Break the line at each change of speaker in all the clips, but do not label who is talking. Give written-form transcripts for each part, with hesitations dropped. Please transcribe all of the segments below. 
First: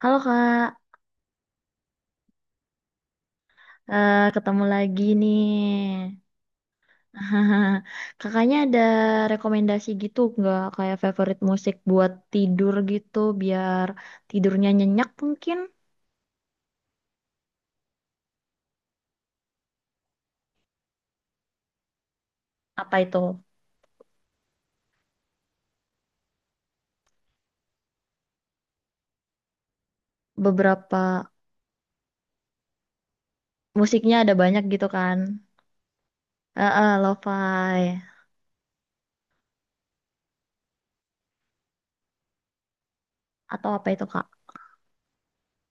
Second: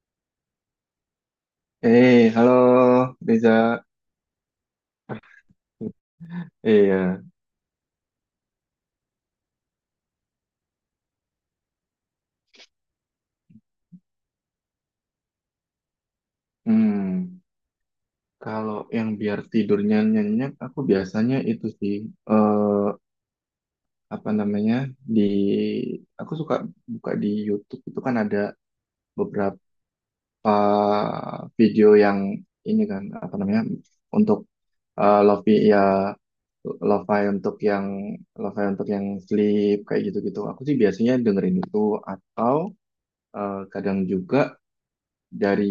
Halo Kak,
Halo Reza.
Ketemu lagi nih.
Iya.
Kakaknya ada rekomendasi gitu nggak kayak favorit musik buat tidur gitu biar tidurnya nyenyak mungkin?
Hmm, Kalau yang biar tidurnya nyenyak, aku biasanya itu sih, eh,
Apa itu?
apa namanya, di, aku suka buka di YouTube itu kan ada beberapa
Beberapa
video yang ini kan, apa namanya,
musiknya ada
untuk
banyak gitu kan?
eh, lofi ya, lo-fi untuk yang,
Lo-fi
lo-fi untuk yang sleep kayak gitu-gitu. Aku sih biasanya dengerin itu atau
atau apa
kadang
itu Kak?
juga dari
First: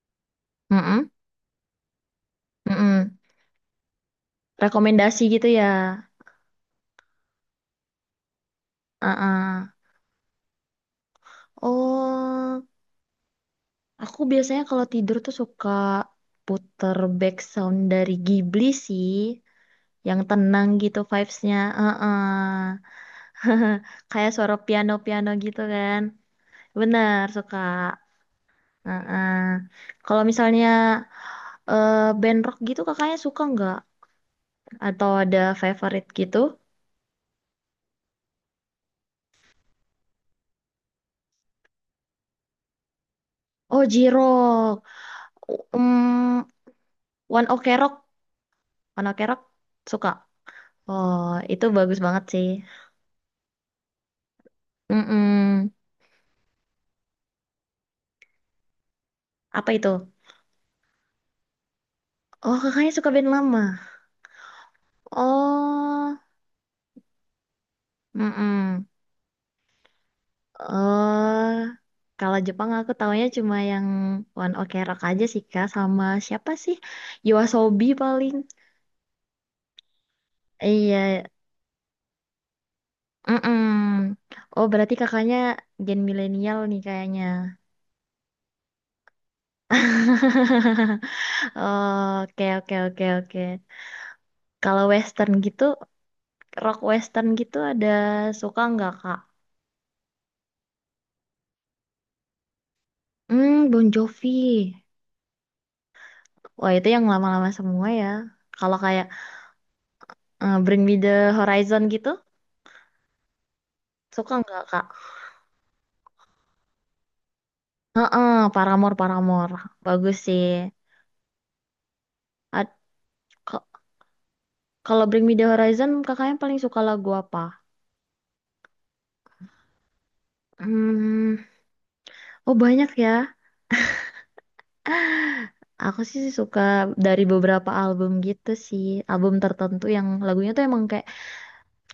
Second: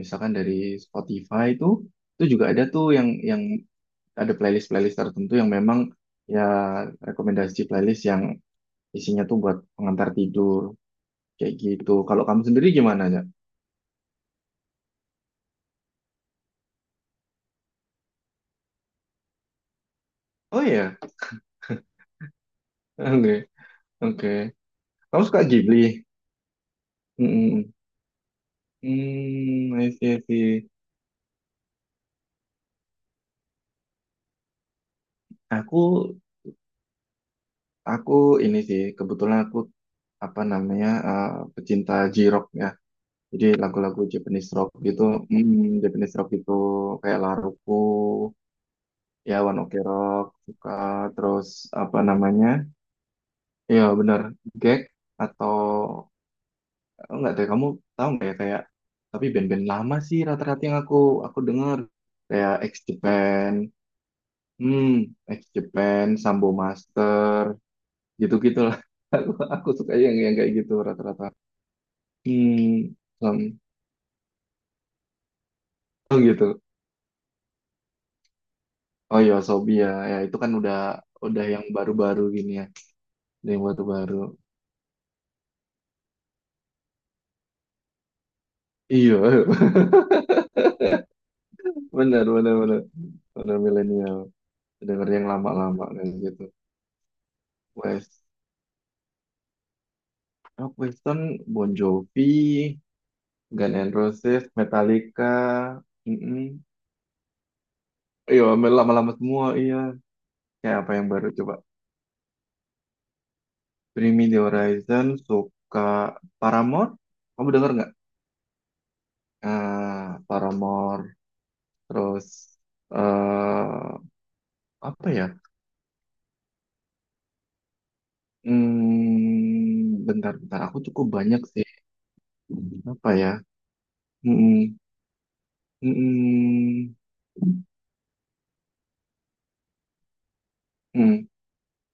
misalkan dari
Mm-mm,
Spotify itu juga ada tuh yang
mm-mm.
yang ada playlist-playlist
Rekomendasi
tertentu
gitu
yang
ya?
memang ya rekomendasi playlist yang
Eh,
isinya tuh buat
eh.
pengantar tidur kayak gitu. Kalau kamu
Oh,
sendiri gimana ya?
aku biasanya kalau tidur tuh suka puter back sound dari Ghibli sih, yang
Oh
tenang
iya,
gitu vibes-nya. Heeh.
oke
Kayak
oke.
suara
Kamu
piano-piano
suka
gitu
Ghibli?
kan. Benar, suka.
Mm-mm.
Heeh.
I see, I
Kalau misalnya
see.
band rock gitu kakaknya suka nggak? Atau ada
Aku
favorite gitu?
aku ini sih kebetulan aku apa namanya, pecinta J-Rock ya. Jadi
Oh,
lagu-lagu Japanese rock
J-Rock.
gitu, Japanese rock
Um,
itu kayak
One Ok
Laruku,
Rock. One Ok
ya
Rock
One Ok
suka.
Rock, suka.
Oh,
Terus
itu bagus
apa
banget sih.
namanya? Iya benar, Gek atau
Mm-mm.
oh, enggak deh. Kamu tahu nggak ya kayak tapi band-band
Apa itu?
lama sih rata-rata yang aku dengar kayak
Oh,
X
kakaknya suka band
Japan,
lama.
hmm, X Japan,
Oh,
Sambo Master, gitu-gitu lah.
mm.
Aku suka yang kayak gitu rata-rata.
Oh, kalau Jepang aku
Hmm,
taunya cuma
um,
yang One Ok Rock aja sih Kak, sama
oh
siapa
gitu.
sih? Yoasobi paling.
Oh iya, Sobi ya. Ya itu kan udah
Iya,
udah yang baru-baru gini ya. Udah
mm.
yang baru-baru.
Oh, berarti kakaknya gen milenial nih kayaknya.
Iya, benar
Oke,
benar
oke,
benar.
oke, oke.
Benar milenial.
Kalau
Dengar yang
western gitu,
lama-lama kayak gitu.
rock western gitu ada
West,
suka nggak Kak?
Rock Weston, Bon Jovi,
Hmm,
Guns
Bon
N' Roses,
Jovi.
Metallica. mm
Wah, itu yang lama-lama semua ya.
Iya,
Kalau kayak
lama-lama semua iya. Kayak
Bring
apa
Me
yang baru
the
coba?
Horizon gitu,
Bring Me
suka
The
nggak Kak?
Horizon, suka. Paramore. Kamu denger nggak?
Ah, Paramore, Paramore. Bagus
Ah,
sih.
Paramore. Terus
Ad- ke-
eh
Kalau
apa
Bring
ya?
Me The Horizon, kakaknya paling suka lagu apa?
Bentar, bentar. Aku cukup
Hmm,
banyak sih.
oh banyak ya.
Apa ya? Hmm,
Aku sih suka
hmm,
dari beberapa album gitu sih. Album tertentu yang lagunya tuh emang kayak
hmm, hmm.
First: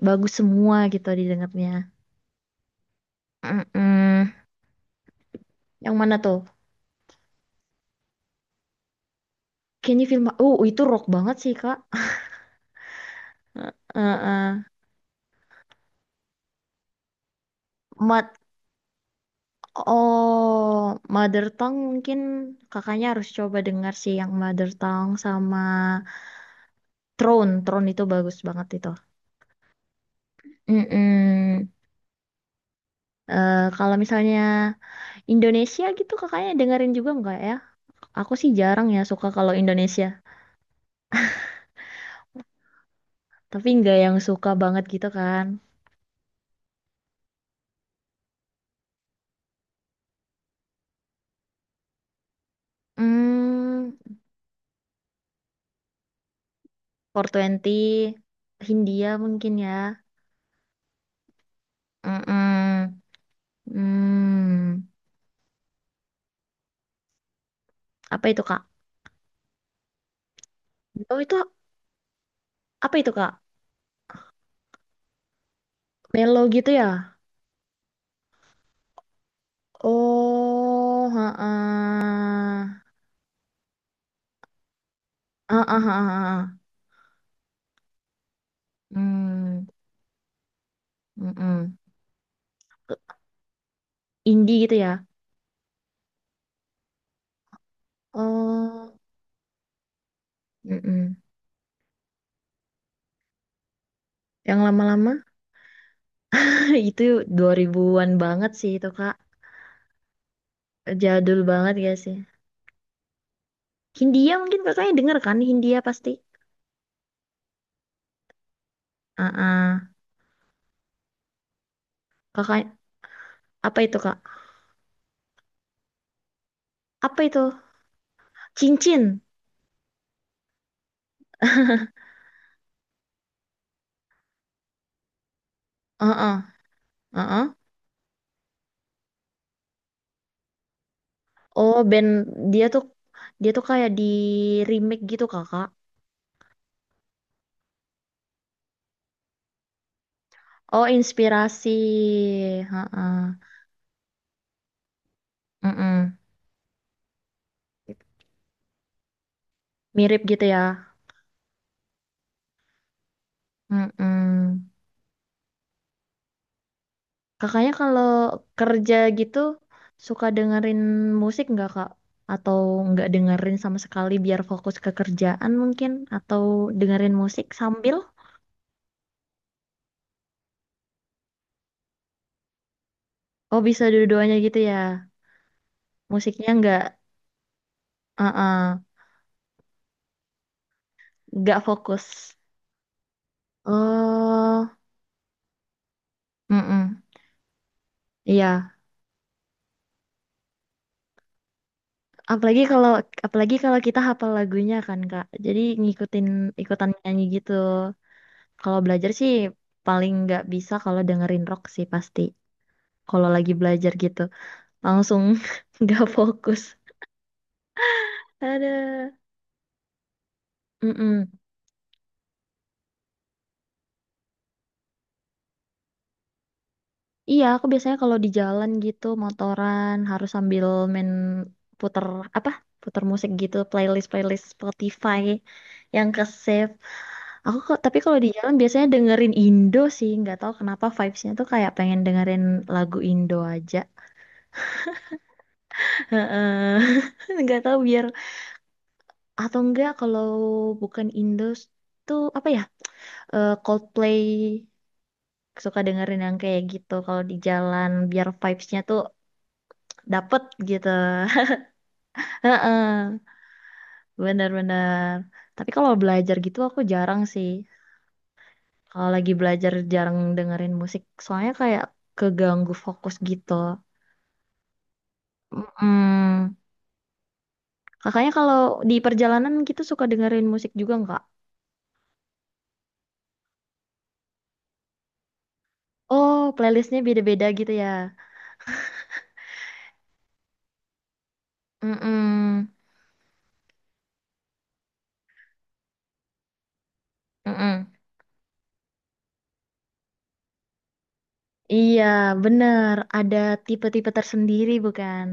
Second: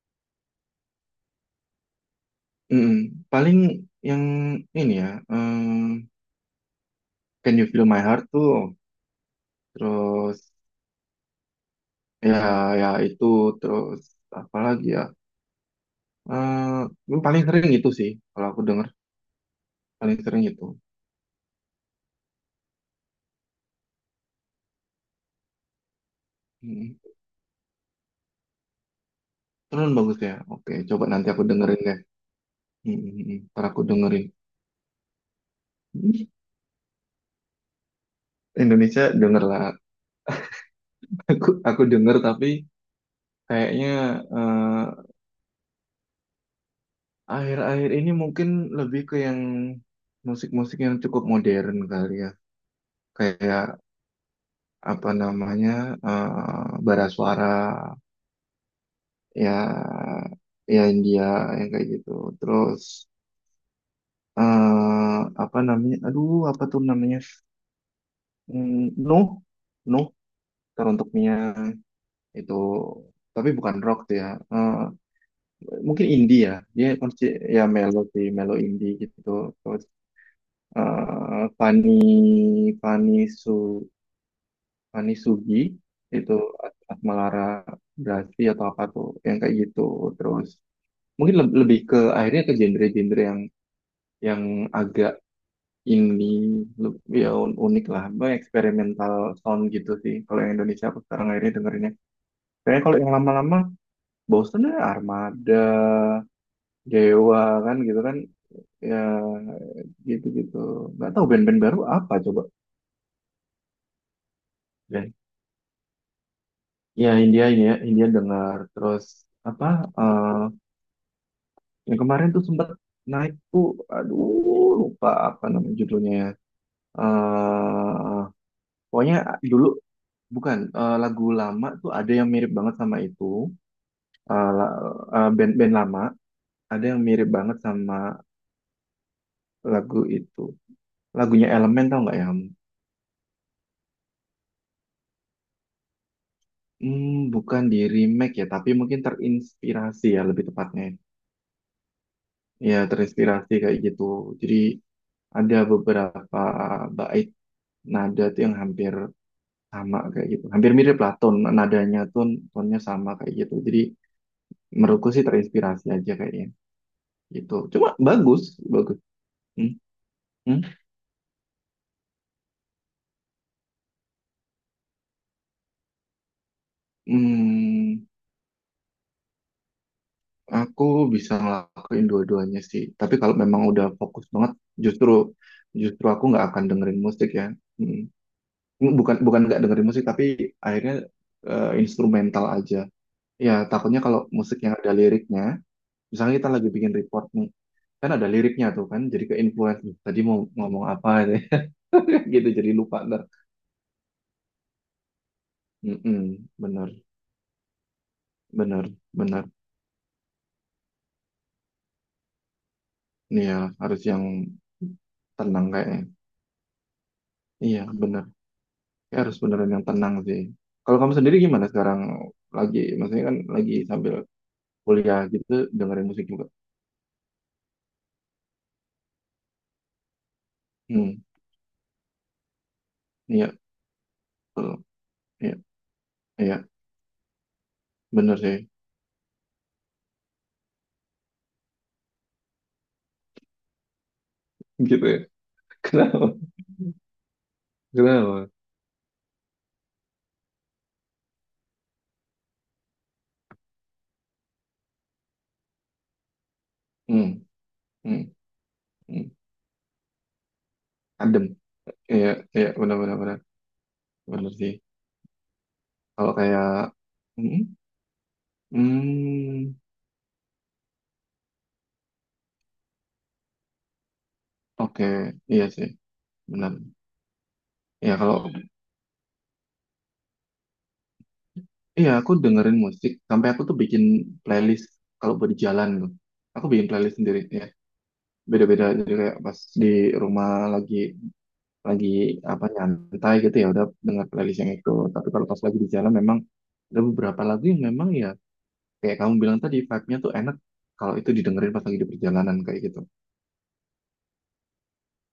bagus semua gitu didengarnya.
hmm. Paling yang
Mm-mm.
ini ya.
Yang mana tuh?
Can You Feel My Heart tuh.
Can You Feel My...
Terus
Oh, itu rock banget sih, Kak.
ya, ya itu. Terus apa
Heeh.
lagi ya? Paling sering itu sih.
Mat-
Kalau aku denger, paling sering itu.
Oh, Mother Tongue mungkin kakaknya harus coba dengar sih yang Mother Tongue sama
Hmm.
Throne, Throne itu bagus banget itu.
Terus bagus ya. Oke, coba nanti aku
Mm-mm.
dengerin deh. Hmm.
Eh
Ntar aku
kalau
dengerin.
misalnya Indonesia gitu kakaknya dengerin juga nggak ya? Aku sih jarang ya
Indonesia
suka
denger
kalau
lah.
Indonesia.
Aku denger tapi.
Tapi
Kayaknya
nggak yang suka
eh,
banget gitu kan.
akhir-akhir ini mungkin lebih ke yang musik-musik yang cukup modern kali ya. Kayak
Hmm,
apa namanya bara
four
suara,
Twenty Hindia mungkin
ya
ya.
ya India yang kayak gitu. Terus
Mm-mm. Hmm,
eh apa namanya? Aduh, apa tuh namanya?
apa itu kak?
Mm, Nuh, Nuh teruntuk
Oh itu
Mia itu,
apa itu kak?
tapi bukan rock tuh ya. Eh, mungkin
Melo
indie ya.
gitu ya?
Dia konsi- ya melo sih, melo indie gitu.
Oh,
Fani,
heeh.
Fani Su Fani Sugi
Heeh, heeh,
itu,
heeh.
Atmalara Brasi atau apa tuh yang kayak
Mm.
gitu. Terus mungkin
Mm-mm.
lebih ke akhirnya ke genre-genre yang
Indie gitu ya?
agak ini, lebih ya, unik lah Bah,
Oh,
eksperimental sound gitu sih kalau yang Indonesia aku
Mm-mm.
sekarang akhirnya dengerinnya. Kayaknya kalau yang lama-lama
Yang
bosen, ya
lama-lama
Armada
itu
Dewa kan gitu
2000-an
kan,
banget sih itu
ya
Kak.
gitu-gitu. Nggak tahu
Jadul
band-band
banget
baru
ya
apa
sih.
coba.
Hindia mungkin kakaknya denger kan? Hindia pasti.
Ya India ini, ya India dengar. Terus apa
Ah,
eh yang kemarin tuh sempat
Kakak
naik tuh,
apa itu Kak?
aduh lupa apa nama judulnya ya.
Apa itu?
eh Pokoknya
Cincin.
dulu bukan, lagu lama tuh ada yang mirip banget sama itu. eh la- Band band lama
Heeh,
ada yang mirip
heeh.
banget sama lagu itu, lagunya
Oh,
Elemen. Tau nggak ya kamu?
dia tuh dia tuh kayak di remake gitu Kakak.
Bukan di remake ya, tapi mungkin terinspirasi ya lebih tepatnya.
Oh, inspirasi.
Ya
Heeh.
terinspirasi kayak gitu. Jadi ada
mm.
beberapa bait nada tuh yang hampir sama
Mirip
kayak gitu.
gitu ya.
Hampir mirip lah ton nadanya tuh, tonnya sama kayak gitu. Jadi
Mm-mm.
menurutku sih terinspirasi aja kayaknya gitu.
Kakaknya
Cuma
kalau
bagus,
kerja
bagus.
gitu
Hmm,
suka
hmm.
dengerin musik nggak Kak? Atau nggak dengerin sama sekali biar fokus ke kerjaan mungkin? Atau dengerin musik sambil?
Hmm, aku bisa ngelakuin dua-duanya sih. Tapi kalau
Oh
memang
bisa
udah fokus
dua-duanya
banget,
gitu ya.
justru justru aku nggak
Musiknya
akan dengerin musik ya. Hmm.
uh
Bukan bukan nggak dengerin musik, tapi akhirnya
nggak fokus.
instrumental aja. Ya takutnya kalau musik
Oh,
yang ada liriknya misalnya kita lagi bikin
mm-mm.
report nih, kan ada liriknya
Iya.
tuh kan, jadi ke influence, "Duh, tadi mau ngomong apa itu ya?" Gitu,
Apalagi
jadi
kalau
lupa ntar.
apalagi kalau kita hafal lagunya kan Kak. Jadi ngikutin
Mm-mm,
ikutan
bener
nyanyi gitu. Kalau
bener
belajar sih
bener
paling nggak bisa kalau dengerin rock sih pasti. Kalau
nih
lagi
ya,
belajar
harus
gitu.
yang
Langsung
tenang kayaknya.
nggak fokus.
Iya bener.
Ada.
Kayak harus beneran yang tenang sih. Kalau kamu
Mm-mm.
sendiri gimana sekarang, lagi maksudnya kan lagi sambil kuliah gitu, dengerin musik juga.
Iya, aku biasanya kalau di jalan gitu motoran harus sambil main
hmm
puter apa? Puter musik
iya
gitu, playlist playlist
betul,
Spotify
iya,
yang ke
iya
save. Aku kok tapi kalau di
bener
jalan
sih,
biasanya dengerin Indo sih, nggak tahu kenapa vibesnya tuh kayak pengen dengerin lagu Indo aja.
gitu ya. Kenapa,
Heeh. Nggak tahu biar
kenapa.
atau enggak kalau bukan Indo tuh apa ya? Eh, Coldplay suka dengerin yang kayak gitu kalau di
hmm,
jalan
hmm,
biar vibes-nya tuh
hmm.
dapet gitu.
Adem, iya, iya benar benar
Heeh,
bener sih.
bener-bener. Tapi kalau
Kalau
belajar gitu
kayak,
aku jarang sih.
hmm,
Kalau lagi belajar
hmm,
jarang dengerin musik, soalnya kayak keganggu fokus gitu.
oke, iya sih,
Mm-mm.
benar. Ya
Kakaknya
kalau,
kalau di perjalanan gitu suka dengerin musik juga nggak?
iya aku dengerin musik sampai aku tuh bikin playlist kalau buat di jalan tuh.
Oh,
Aku bikin
playlistnya
playlist sendiri
beda-beda
ya,
gitu ya.
beda-beda. Jadi kayak pas di rumah lagi lagi apa
Mm-mm.
nyantai gitu, ya udah denger playlist yang itu. Tapi kalau pas lagi di jalan memang ada beberapa lagu yang
Mm-mm.
memang ya kayak kamu bilang tadi vibe-nya tuh enak kalau itu didengerin pas lagi
Iya,
di perjalanan kayak
bener.
gitu.
Ada tipe-tipe tersendiri bukan?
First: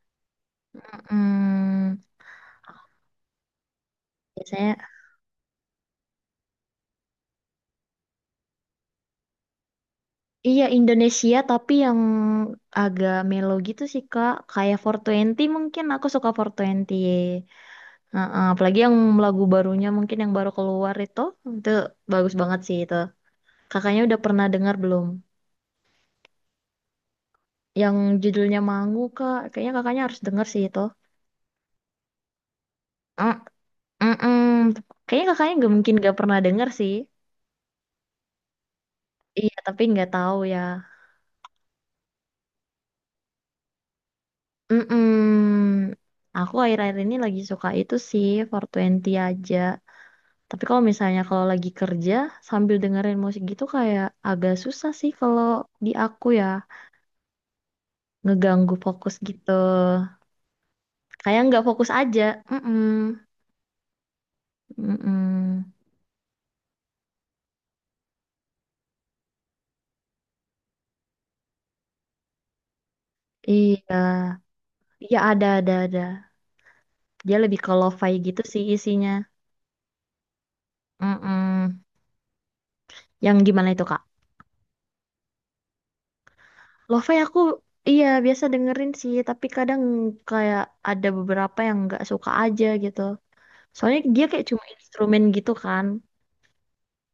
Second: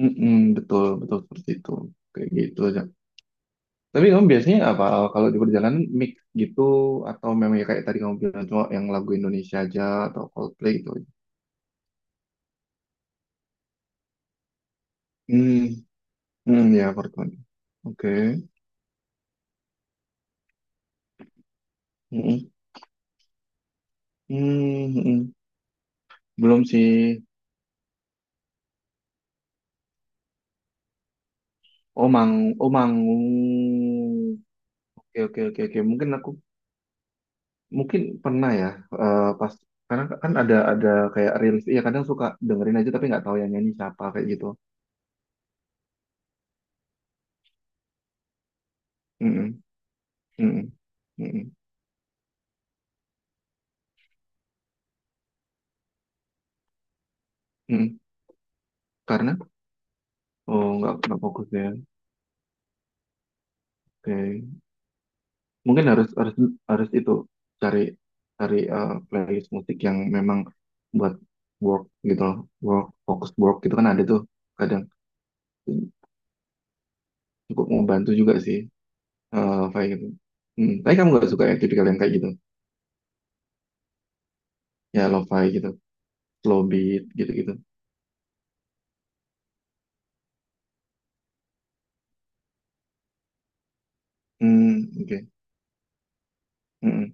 Mm-mm, betul, betul seperti itu.
Mm-mm.
Kayak gitu. Tapi kamu biasanya
Biasanya
apa, kalau di perjalanan mix gitu, atau memang ya kayak tadi kamu bilang cuma yang lagu Indonesia aja atau
iya
Coldplay gitu.
Indonesia tapi yang agak melo gitu sih Kak. Kayak four Twenty
Hmm,
mungkin aku suka
hmm, ya
420.
pertemuan. Oke.
Heeh, apalagi yang lagu barunya mungkin yang baru keluar itu bagus
Hmm,
banget sih itu. Kakaknya udah pernah dengar
hmm,
belum?
hmm. Belum sih.
Yang judulnya Mangu Kak. Kayaknya kakaknya harus dengar sih itu.
Oh Mang, oh Mangung.
Mm, mm, mm.
Oke
Kayaknya
oke
kakaknya
oke
nggak
oke.
mungkin
Mungkin
gak
aku
pernah dengar sih.
mungkin pernah ya, pas
Iya tapi
karena
nggak
kan
tahu ya.
ada kayak rilis, iya kadang suka dengerin aja tapi nggak tahu yang nyanyi siapa kayak gitu.
Mm, mm. Aku akhir-akhir ini lagi suka itu sih four Twenty aja.
Hmm, hmm, hmm,
Tapi kalau misalnya
hmm,
kalau
hmm.
lagi kerja sambil dengerin musik gitu kayak agak susah sih kalau di aku ya
hmm.
ngeganggu fokus
Karena
gitu.
oh nggak
Kayak
fokus
nggak
ya.
fokus aja. Mm-mm.
Oke.
Mm-mm.
Mungkin harus harus harus itu, cari cari eh, playlist musik yang memang buat work gitu loh, work fokus work gitu kan
Iya,
ada tuh, kadang
iya ada ada. Dia lebih
cukup
ke
membantu
lo-fi
juga
gitu
sih.
sih isinya.
Lo-fi gitu, hmm. tapi kamu gak suka ya
Mm-mm.
tipikal yang kayak gitu.
Yang gimana itu Kak?
Ya lo-fi gitu, slow beat
Lo-fi
gitu
aku
gitu.
iya biasa dengerin sih, tapi kadang kayak ada beberapa yang nggak suka aja gitu. Soalnya dia kayak cuma
hmm oke
instrumen gitu kan.
Hmm,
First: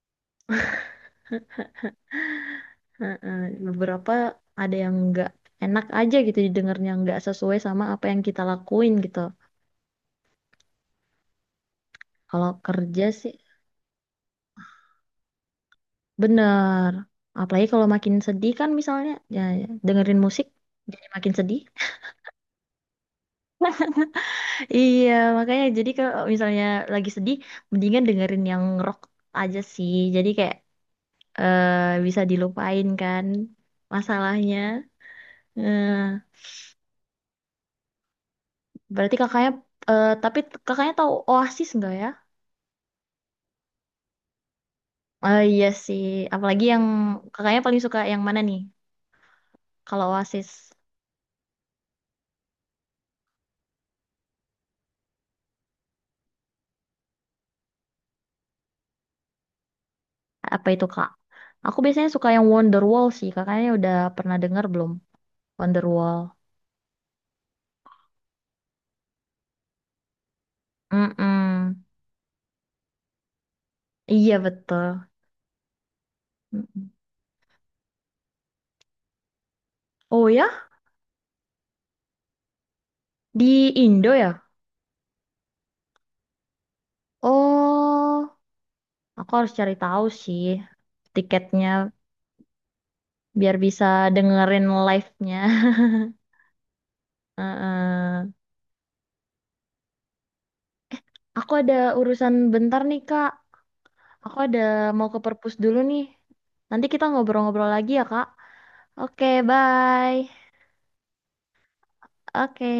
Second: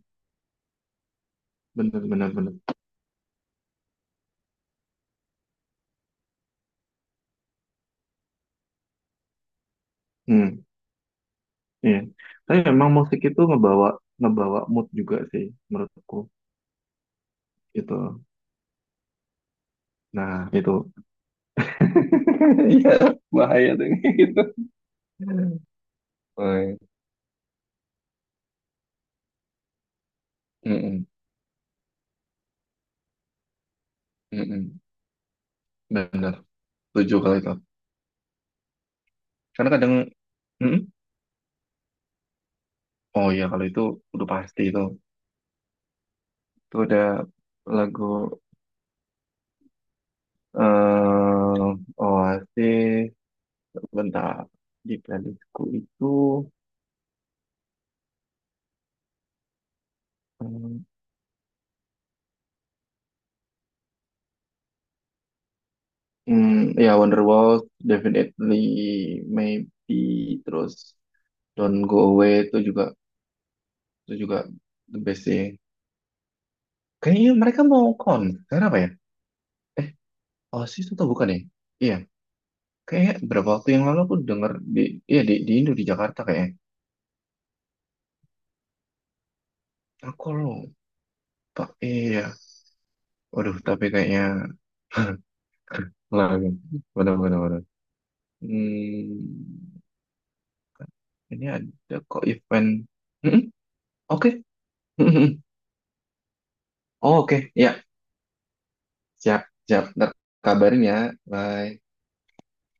bener bener bener.
Heeh, beberapa ada yang nggak enak aja gitu didengarnya nggak sesuai sama apa yang kita lakuin gitu.
hmm iya,
Kalau
tapi memang
kerja
musik
sih
itu ngebawa ngebawa mood juga sih menurutku
bener. Apalagi kalau makin
gitu.
sedih kan misalnya ya, dengerin musik
Nah itu,
jadi makin sedih.
iya, bahaya tuh. Gitu.
Iya makanya jadi kalau
Oh,
misalnya
iya.
lagi sedih mendingan dengerin yang rock aja sih. Jadi kayak
Mm-mm.
bisa dilupain kan masalahnya.
Mm-mm.
Eh,
Benar, setuju kalau itu.
berarti kakaknya
Karena kadang,
tapi
mm-mm,
kakaknya tahu Oasis nggak ya?
oh iya kalau itu udah pasti itu.
Oh iya sih, apalagi
Itu
yang
udah
kakaknya paling suka
lagu.
yang mana nih? Kalau Oasis,
Oasis, bentar. Di playlistku itu,
apa itu
mm,
kak? Aku biasanya suka yang Wonderwall sih, kakaknya udah pernah dengar belum? Wonderwall.
mm, ya Wonderwall, definitely, maybe, terus Don't
Mm-mm.
Go Away itu
Iya
juga
betul.
the best sih.
Mm-mm.
Kayaknya mereka mau konser apa ya? Eh,
Oh ya,
Oasis itu bukan ya? Iya, kayak berapa waktu
di
yang lalu
Indo
aku
ya?
denger di ya di Indo, di Jakarta kayaknya.
Oh, aku harus cari tahu
Aku
sih
lupa.
tiketnya
Iya.
biar
Waduh,
bisa
tapi kayaknya
dengerin live-nya.
lagi. Waduh, waduh, waduh.
Heeh.
Hmm, ini
Aku ada
ada kok
urusan
event.
bentar nih kak.
Mm-mm, oke.
Aku ada mau ke perpus dulu nih. Nanti kita
Oh, oke.
ngobrol-ngobrol
Ya,
lagi ya kak. Oke,
siap, siap. Ntar
bye.
kabarin ya. Bye.
Oke.